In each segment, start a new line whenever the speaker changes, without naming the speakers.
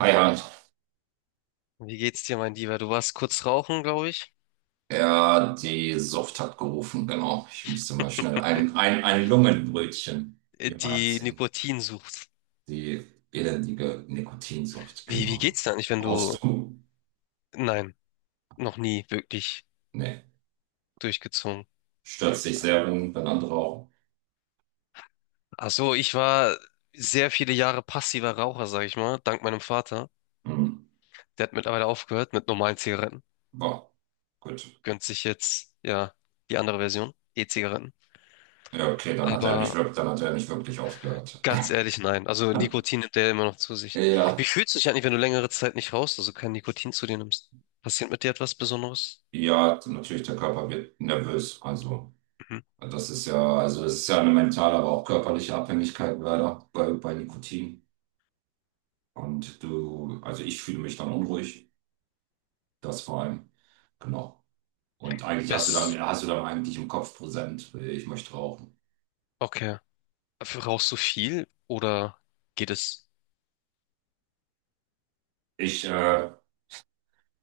Hi Hans,
Wie geht's dir, mein Lieber? Du warst kurz rauchen, glaube ich.
ja, die Sucht hat gerufen, genau. Ich musste mal schnell ein Lungenbrötchen mir
Die
reinziehen.
Nikotinsucht.
Die elendige Nikotinsucht,
Wie
genau.
geht's dir eigentlich, wenn du...
Rauchst du?
Nein, noch nie wirklich
Nee.
durchgezogen.
Stört sich sehr, wenn andere rauchen.
Ach so, ich war sehr viele Jahre passiver Raucher, sag ich mal, dank meinem Vater.
Hm.
Der hat mittlerweile aufgehört mit normalen Zigaretten.
Boah, gut.
Gönnt sich jetzt, ja, die andere Version, E-Zigaretten.
Ja, okay, dann hat er nicht
Aber
wirklich, dann hat er nicht wirklich aufgehört.
ganz ehrlich, nein. Also Nikotin nimmt der immer noch zu sich. Wie
Ja,
fühlst du dich eigentlich, wenn du längere Zeit nicht rauchst, also kein Nikotin zu dir nimmst? Passiert mit dir etwas Besonderes?
ja, natürlich, der Körper wird nervös. Also,
Mhm.
es ist ja eine mentale, aber auch körperliche Abhängigkeit leider bei Nikotin. Also ich fühle mich dann unruhig, das vor allem. Genau. Und eigentlich hast du dann,
Bis,
hast du dann eigentlich im Kopf präsent, ich möchte rauchen.
okay. Rauchst du viel oder geht es
Ich, äh,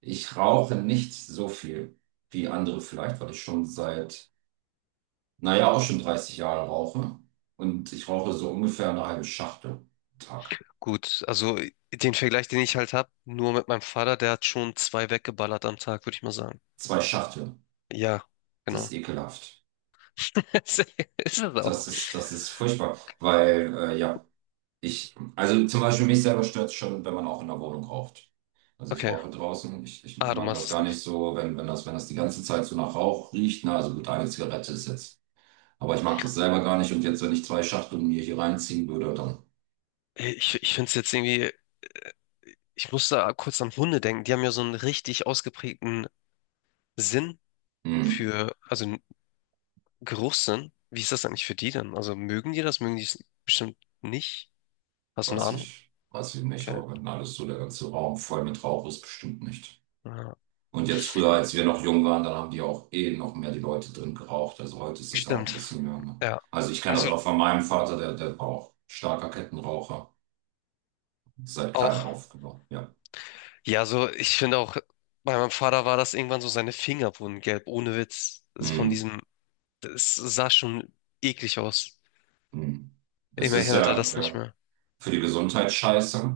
ich rauche nicht so viel wie andere vielleicht, weil ich schon seit, naja, auch schon 30 Jahre rauche. Und ich rauche so ungefähr eine halbe Schachtel am Tag.
gut? Also den Vergleich, den ich halt habe, nur mit meinem Vater, der hat schon zwei weggeballert am Tag, würde ich mal sagen.
Zwei Schachteln.
Ja,
Das
genau.
ist ekelhaft.
Ist es auch.
Das ist furchtbar, weil, ja, also zum Beispiel mich selber stört es schon, wenn man auch in der Wohnung raucht. Also ich
Okay.
rauche draußen, ich
Ah, du
mag
machst
das
es
gar nicht
nicht.
so, wenn das die ganze Zeit so nach Rauch riecht. Na, also gut, eine Zigarette ist jetzt. Aber ich mag das selber gar nicht. Und jetzt, wenn ich zwei Schachteln mir hier reinziehen würde, dann,
Ich finde es jetzt irgendwie, ich muss da kurz an Hunde denken. Die haben ja so einen richtig ausgeprägten Sinn
hm,
für, also einen Geruchssinn. Wie ist das eigentlich für die dann? Also mögen die das? Mögen die es bestimmt nicht? Hast du eine
weiß
Ahnung?
ich, weiß ich nicht.
Okay.
Aber wenn alles so der ganze Raum voll mit Rauch ist, bestimmt nicht.
Ja,
Und jetzt früher, als wir noch jung waren, dann haben die auch eh noch mehr die Leute drin geraucht. Also heute ist das ja auch ein
stimmt.
bisschen mehr. Ne?
Ja.
Also ich kenne das
Also
auch von meinem Vater, der war auch starker Kettenraucher. Seit klein
auch.
auf, genau, ja.
Ja, so, ich finde auch, bei meinem Vater war das irgendwann so, seine Finger wurden gelb, ohne Witz. Das ist von
Hm,
diesem, das sah schon eklig aus.
hm. Es ist
Immerhin hat er
ja,
das nicht
ja
mehr.
für die Gesundheit scheiße.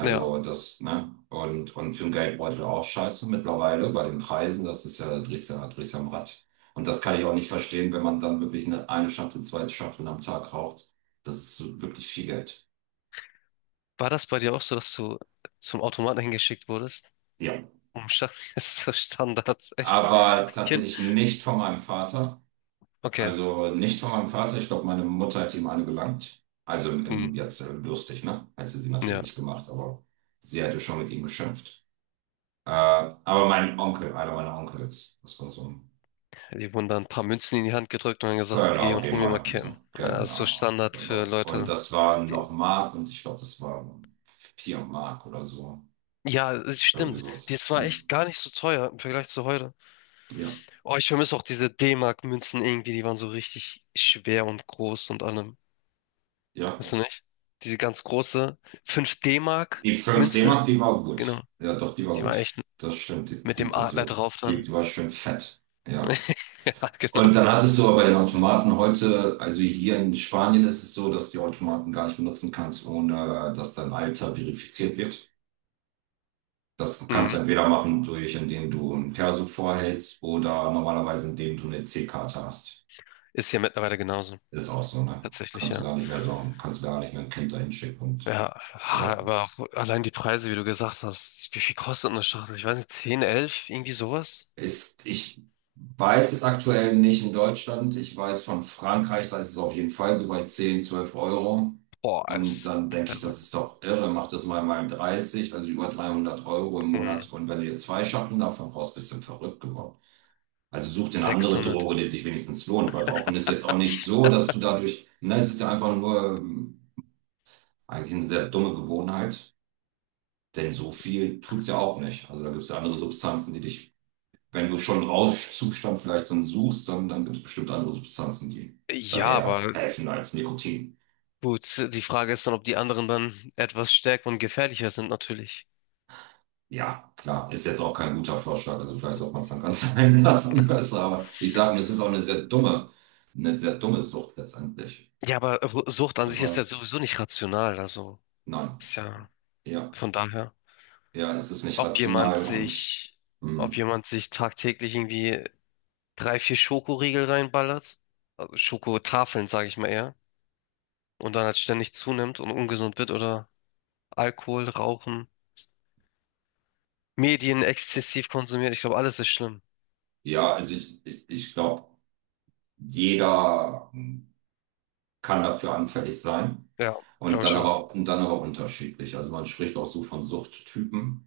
Ja,
das, ne? Und für den Geldbeutel auch scheiße mittlerweile bei den Preisen. Das ist ja, da drehst du am Rad. Und das kann ich auch nicht verstehen, wenn man dann wirklich eine Schachtel, zwei Schachteln am Tag raucht. Das ist wirklich viel Geld.
war das bei dir auch so, dass du zum Automaten hingeschickt wurdest?
Ja.
Um Sta- Das ist so Standard, echt.
Aber
Kind.
tatsächlich nicht von meinem Vater.
Okay,
Also nicht von meinem Vater, ich glaube, meine Mutter hat ihm eine gelangt. Also
hm,
jetzt lustig, ne? Hat sie sie natürlich
ja.
nicht gemacht, aber sie hätte schon mit ihm geschimpft. Aber mein Onkel, einer meiner Onkels, das war so ein
Die wurden dann ein paar Münzen in die Hand gedrückt und dann gesagt, geh
Genau,
und hol mir mal
Rehmeier und
Kippen.
so.
Ja, das ist so
Genau,
Standard für
genau. Und
Leute,
das war
die.
noch Mark und ich glaube, das war 4 Mark oder so.
Ja, es
Irgendwie
stimmt.
sowas.
Das war
Hm.
echt gar nicht so teuer im Vergleich zu heute.
Ja,
Oh, ich vermisse auch diese D-Mark-Münzen irgendwie, die waren so richtig schwer und groß und allem.
ja.
Weißt du nicht? Diese ganz große 5
Die fünf
D-Mark-Münze,
D-Mark, die war
genau.
gut. Ja, doch, die war
Die war
gut.
echt
Das stimmt, die,
mit
die,
dem
die, die
Adler
war gut.
drauf
Die,
dann.
die war schön fett. Ja.
Ja,
Und
genau.
dann hattest du aber den Automaten heute, also hier in Spanien ist es so, dass du die Automaten gar nicht benutzen kannst, ohne dass dein Alter verifiziert wird. Das kannst du
Mhm.
entweder machen durch, indem du ein Perso vorhältst oder normalerweise indem du eine EC-Karte hast.
Ist ja mittlerweile genauso.
Ist auch so, ne?
Tatsächlich,
Kannst du
ja.
gar nicht mehr so, kannst du gar nicht mehr ein Kind dahin schicken und
Ja, aber auch allein die Preise, wie du gesagt hast, wie viel kostet eine Schachtel? Ich weiß nicht, 10, 11, irgendwie sowas?
Ich weiß es aktuell nicht in Deutschland. Ich weiß von Frankreich, da ist es auf jeden Fall so bei 10, 12 Euro.
Boah,
Und
ist
dann denke ich, das
verrückt.
ist doch irre. Mach das mal 30, also über 300 Euro im
Mhm.
Monat. Und wenn du jetzt zwei Schachteln davon brauchst, bist du verrückt geworden. Also such dir eine andere
600.
Droge, die sich wenigstens lohnt, weil Rauchen ist jetzt auch nicht so, dass du dadurch, ne, es ist ja einfach nur eigentlich eine sehr dumme Gewohnheit, denn so viel tut's ja auch nicht. Also da gibt's ja andere Substanzen, die dich wenn du schon einen Rauschzustand vielleicht dann suchst, dann gibt es bestimmt andere Substanzen, die da
Ja,
eher
aber
helfen als Nikotin.
gut, die Frage ist dann, ob die anderen dann etwas stärker und gefährlicher sind, natürlich.
Ja, klar, ist jetzt auch kein guter Vorschlag. Also vielleicht sollte man es dann ganz sein lassen besser. Aber ich sage mir, es ist auch eine sehr dumme Sucht letztendlich.
Ja, aber Sucht an sich ist
Weil,
ja sowieso nicht rational, also
nein,
ist ja
ja,
von daher,
ja, es ist nicht
ob jemand
rational und
sich, ob
hm,
jemand sich tagtäglich irgendwie drei, vier Schokoriegel reinballert, also Schokotafeln, sage ich mal eher, und dann halt ständig zunimmt und ungesund wird oder Alkohol, Rauchen, Medien exzessiv konsumiert, ich glaube, alles ist schlimm.
ja, also ich glaube, jeder kann dafür anfällig sein.
Ja,
Und
glaube
dann
ich auch.
aber, und dann aber unterschiedlich. Also man spricht auch so von Suchttypen.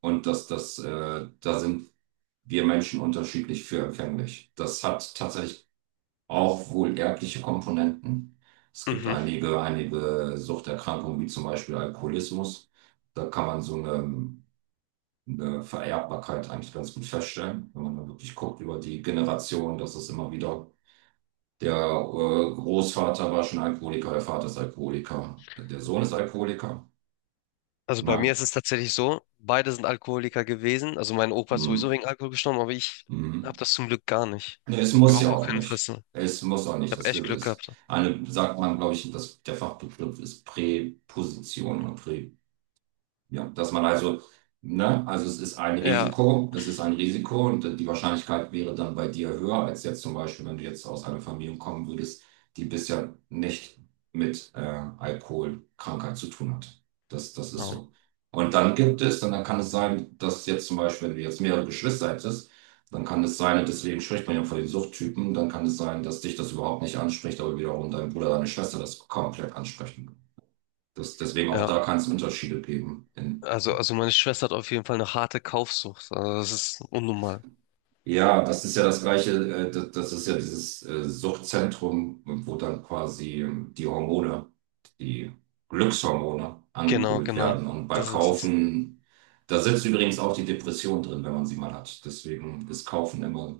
Und da sind wir Menschen unterschiedlich für empfänglich. Das hat tatsächlich auch wohl erbliche Komponenten. Es gibt
Mhm.
einige Suchterkrankungen, wie zum Beispiel Alkoholismus. Da kann man so eine Vererbbarkeit eigentlich ganz gut feststellen, wenn man da wirklich guckt über die Generation, dass es immer wieder der Großvater war schon Alkoholiker, der Vater ist Alkoholiker, der Sohn ist Alkoholiker.
Also bei mir
Na,
ist es tatsächlich so, beide sind Alkoholiker gewesen. Also mein Opa ist
mhm.
sowieso wegen Alkohol gestorben, aber ich
Mhm.
habe das zum Glück gar nicht.
Nee, es muss
Überhaupt
ja
auch
auch
kein
nicht.
Interesse.
Es muss auch
Ich
nicht.
habe
Das
echt Glück
ist
gehabt.
eine, sagt man, glaube ich, dass der Fachbegriff ist Präposition oder Prä. Ja, dass man also, ne, also es ist ein
Ja,
Risiko, es ist ein Risiko und die Wahrscheinlichkeit wäre dann bei dir höher als jetzt zum Beispiel, wenn du jetzt aus einer Familie kommen würdest, die bisher nicht mit Alkoholkrankheit zu tun hat. Das, das ist
ja,
so. Und dann gibt es, dann, dann kann es sein, dass jetzt zum Beispiel, wenn du jetzt mehrere Geschwister hättest, dann kann es sein, und deswegen spricht man ja von den Suchttypen, dann kann es sein, dass dich das überhaupt nicht anspricht, aber wiederum dein Bruder, deine Schwester das komplett ansprechen. Das, deswegen auch
ja.
da kann es Unterschiede geben. In,
Also meine Schwester hat auf jeden Fall eine harte Kaufsucht. Also das ist unnormal.
Ja, das ist ja das Gleiche, das ist ja dieses Suchtzentrum, wo dann quasi die Hormone, die Glückshormone
Genau,
angekurbelt
genau.
werden. Und bei
Das ist es.
Kaufen, da sitzt übrigens auch die Depression drin, wenn man sie mal hat. Deswegen ist Kaufen immer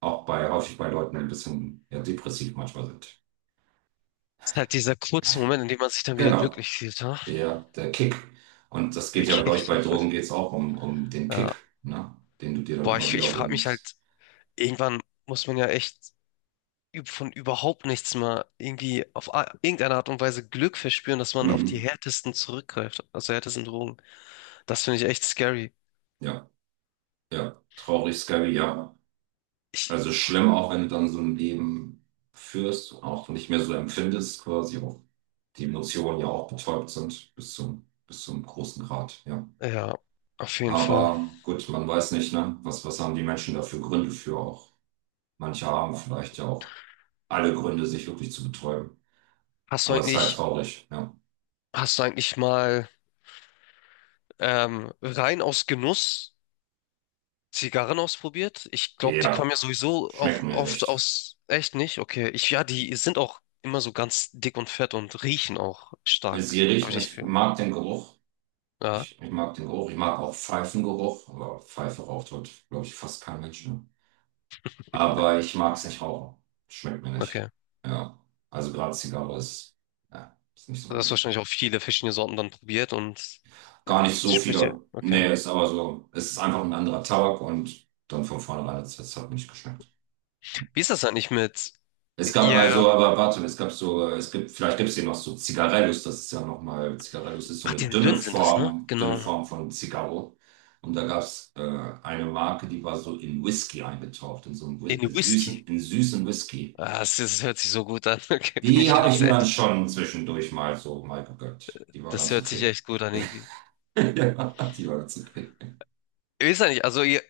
auch häufig bei Leuten, die ein bisschen ja, depressiv manchmal sind.
Es ist halt dieser kurze Moment, in dem man sich dann wieder
Genau,
glücklich fühlt, ha?
ja, der Kick. Und das
Der
geht ja, glaube ich,
Kick.
bei Drogen geht es auch um den Kick,
Ja.
ne? Den du dir dann
Boah,
immer
ich
wieder
frage mich halt,
holst.
irgendwann muss man ja echt von überhaupt nichts mehr irgendwie auf irgendeine Art und Weise Glück verspüren, dass man auf die
Mhm.
härtesten zurückgreift, also härtesten Drogen. Das finde ich echt scary.
Ja, ja, traurig, scary, ja.
Ich,
Also schlimm, auch wenn du dann so ein Leben führst, auch nicht mehr so empfindest, quasi auch die Emotionen ja auch betäubt sind bis zum großen Grad, ja.
ja, auf jeden Fall.
Aber gut, man weiß nicht, ne? Was haben die Menschen da für Gründe für auch? Manche haben vielleicht ja auch alle Gründe, sich wirklich zu betäuben.
Hast du
Aber es ist halt
eigentlich,
traurig, ja.
hast du eigentlich mal rein aus Genuss Zigarren ausprobiert? Ich glaube, die kommen ja
Ja,
sowieso
schmeckt
auch
mir
oft
nicht.
aus, echt nicht? Okay, ja, die sind auch immer so ganz dick und fett und riechen auch stark,
Sie
habe ich
riechen,
das
ich
Gefühl.
mag den Geruch.
Ja,
Ich mag den Geruch. Ich mag auch Pfeifengeruch, aber Pfeife raucht heute, glaube ich, fast kein Mensch, ne? Aber ich mag es nicht rauchen. Schmeckt mir nicht.
okay.
Ja. Also gerade Zigarre ist, ja, ist nicht so
Du
mein
hast
Ding.
wahrscheinlich auch viele verschiedene Sorten dann probiert und.
Gar nicht so
Spricht ihr,
viele.
okay.
Nee, ist aber so. Es ist einfach ein anderer Tabak und dann von vornherein hat mir nicht geschmeckt.
Wie ist das eigentlich mit
Es gab mal
ihr?
so, aber warte, es gab so, es gibt, vielleicht gibt es hier noch so Zigarellos, das ist ja nochmal, Zigarellos ist so
Ach,
eine
die dünnen sind das, ne?
Dünne
Genau.
Form von Zigarro. Und da gab es eine Marke, die war so in Whisky eingetaucht, in so einen Whi-
In Whisky.
süßen, in süßen Whisky.
Ah, das hört sich so gut an, okay, bin
Die
ich
habe ich
ganz
mir dann
ehrlich.
schon zwischendurch mal so mal gegönnt. Die war
Das
ganz
hört sich
okay.
echt gut an irgendwie.
Ja, die war ganz okay.
Ich weiß ja nicht, also ihr,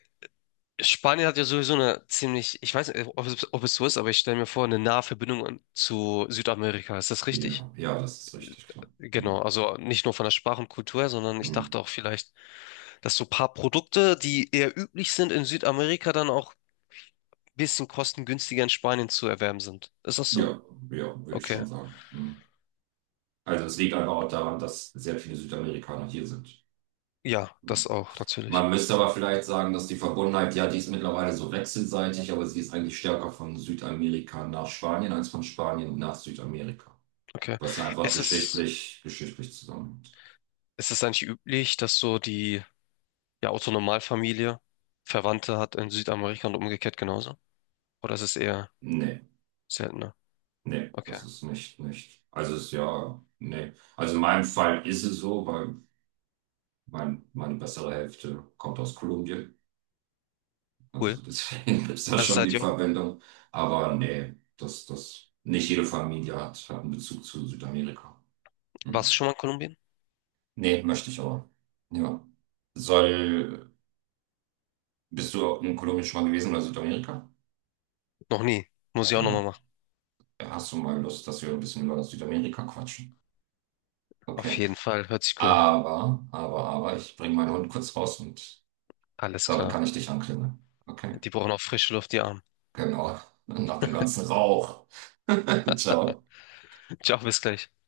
Spanien hat ja sowieso eine ziemlich, ich weiß nicht, ob es so ist, aber ich stelle mir vor, eine nahe Verbindung zu Südamerika. Ist das richtig?
Ja, ja, das ist richtig, klar.
Genau,
Hm.
also nicht nur von der Sprache und Kultur her, sondern ich
Hm.
dachte auch vielleicht, dass so ein paar Produkte, die eher üblich sind in Südamerika, dann auch ein bisschen kostengünstiger in Spanien zu erwerben sind. Ist das so?
Ja, ja, würde ich schon
Okay.
sagen. Hm. Also es liegt einfach auch daran, dass sehr viele Südamerikaner hier sind.
Ja, das
Hm.
auch, natürlich.
Man müsste aber vielleicht sagen, dass die Verbundenheit, ja, die ist mittlerweile so wechselseitig, aber sie ist eigentlich stärker von Südamerika nach Spanien als von Spanien nach Südamerika.
Okay.
Was ja einfach
Ist es,
geschichtlich zusammenhängt.
ist es eigentlich üblich, dass so die, ja, Otto-Normalfamilie Verwandte hat in Südamerika und umgekehrt genauso? Oder ist es eher
Nee.
seltener?
Nee,
Okay.
das ist nicht, nicht. Also ist ja, nee. Also in meinem Fall ist es so, weil meine bessere Hälfte kommt aus Kolumbien.
Cool.
Also deswegen ist das
Also
schon die
seid ihr auch,
Verwendung. Aber nee, nicht jede Familie hat einen Bezug zu Südamerika.
warst
Hm.
du schon mal in Kolumbien?
Nee, möchte ich aber. Ja. Soll, bist du in Kolumbien schon mal gewesen oder Südamerika?
Noch nie. Muss ich auch nochmal
Ja.
machen.
Ja, hast du mal Lust, dass wir ein bisschen über Südamerika quatschen?
Auf
Okay.
jeden Fall. Hört sich cool an.
Aber, ich bringe meinen Hund kurz raus und
Alles
dann
klar.
kann ich dich anklingeln. Okay,
Die brauchen auch frische Luft, die Armen.
genau. Nach dem ganzen Rauch. Ciao.
Ciao, bis gleich.